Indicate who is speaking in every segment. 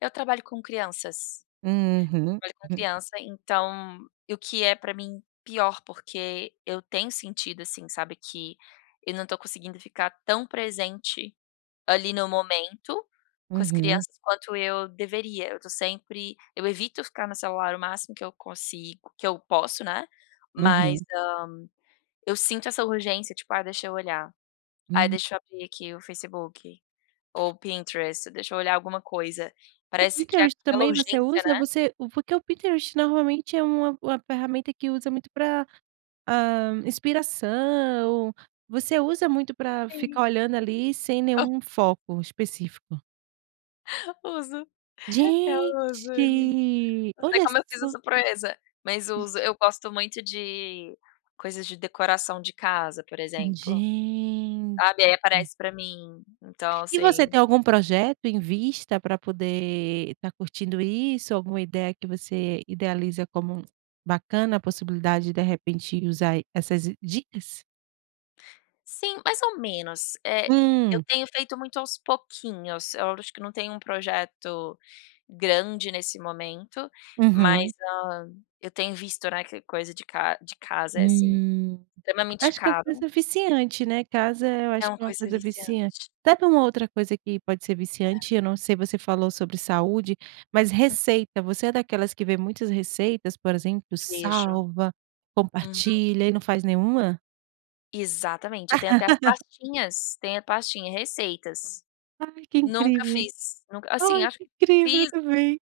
Speaker 1: Eu trabalho com crianças.
Speaker 2: Uhum,
Speaker 1: Trabalho com
Speaker 2: hum.
Speaker 1: criança, então e o que é pra mim pior, porque eu tenho sentido, assim, sabe, que eu não estou conseguindo ficar tão presente ali no momento com as
Speaker 2: Uhum.
Speaker 1: crianças quanto eu deveria, eu estou sempre eu evito ficar no celular o máximo que eu consigo que eu posso né, mas,
Speaker 2: Uhum.
Speaker 1: hã, eu sinto essa urgência, tipo: "Ah, deixa eu olhar, aí
Speaker 2: Hum.
Speaker 1: deixa eu abrir aqui o Facebook ou o Pinterest deixa eu olhar alguma coisa",
Speaker 2: O
Speaker 1: parece que é
Speaker 2: Pinterest,
Speaker 1: aquela
Speaker 2: também você
Speaker 1: urgência,
Speaker 2: usa,
Speaker 1: né?
Speaker 2: você porque o Pinterest normalmente é uma uma ferramenta que usa muito pra, hã, inspiração, você usa muito pra
Speaker 1: Sim.
Speaker 2: ficar olhando ali sem
Speaker 1: Aha
Speaker 2: nenhum foco específico?
Speaker 1: Uso, eu
Speaker 2: Gente,
Speaker 1: uso ali no Não sei
Speaker 2: olha
Speaker 1: como eu fiz
Speaker 2: só!
Speaker 1: essa proeza, mas uso.
Speaker 2: Ge
Speaker 1: Eu gosto muito de coisas de decoração de casa, por exemplo.
Speaker 2: Gente.
Speaker 1: Sabe, aí aparece pra mim, então
Speaker 2: E você
Speaker 1: assim
Speaker 2: tem algum projeto em vista para poder estar curtindo isso? Alguma ideia que você idealiza como bacana a possibilidade, de repente usar essas dicas?
Speaker 1: Sim, mais ou menos, eh, eu
Speaker 2: Hum.
Speaker 1: tenho feito muito aos pouquinhos, eu acho que não tenho um projeto grande nesse momento,
Speaker 2: Uhum.
Speaker 1: mas, hã, eu tenho visto, né, que coisa de ca de casa é, assim,
Speaker 2: Hum,
Speaker 1: extremamente
Speaker 2: acho que é uma
Speaker 1: caro.
Speaker 2: coisa viciante, né, casa eu
Speaker 1: É
Speaker 2: acho
Speaker 1: uma
Speaker 2: que é uma
Speaker 1: coisa
Speaker 2: coisa viciante
Speaker 1: viciante.
Speaker 2: até para uma outra coisa que pode ser viciante
Speaker 1: É.
Speaker 2: eu não sei você falou sobre saúde, mas
Speaker 1: Hum.
Speaker 2: receita, você é daquelas que vê muitas receitas, por exemplo,
Speaker 1: Vejo,
Speaker 2: salva,
Speaker 1: uhum.
Speaker 2: compartilha e não faz nenhuma?
Speaker 1: Exatamente, eu tenho até as pastinhas, tem a pastinha receitas.
Speaker 2: Ai que
Speaker 1: Nunca
Speaker 2: incrível,
Speaker 1: fiz, nunca assim,
Speaker 2: ai
Speaker 1: acho
Speaker 2: que
Speaker 1: que
Speaker 2: incrível, eu
Speaker 1: fiz
Speaker 2: também.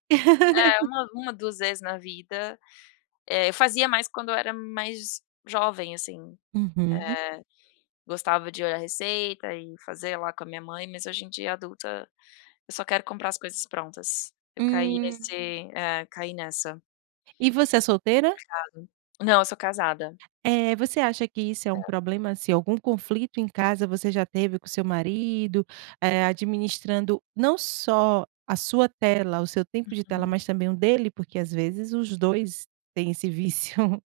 Speaker 1: é uma uma, 1 vezes na vida, eh, eu fazia mais quando eu era mais jovem, assim,
Speaker 2: Uhum.
Speaker 1: eh, gostava de olhar receita e fazer lá com a minha mãe, mas hoje em dia, adulta, eu só quero comprar as coisas prontas, eu caí
Speaker 2: Hum.
Speaker 1: nesse eh, caí nessa.
Speaker 2: E você é solteira?
Speaker 1: Complicado. Não, eu sou casada.
Speaker 2: Eh, você acha que isso é um
Speaker 1: É.
Speaker 2: problema, assim, algum conflito em casa, você já teve com o seu marido, eh, administrando, não só a sua tela, o seu tempo de tela,
Speaker 1: Uhum.
Speaker 2: mas também o dele? Porque às vezes os 2 têm esse vício.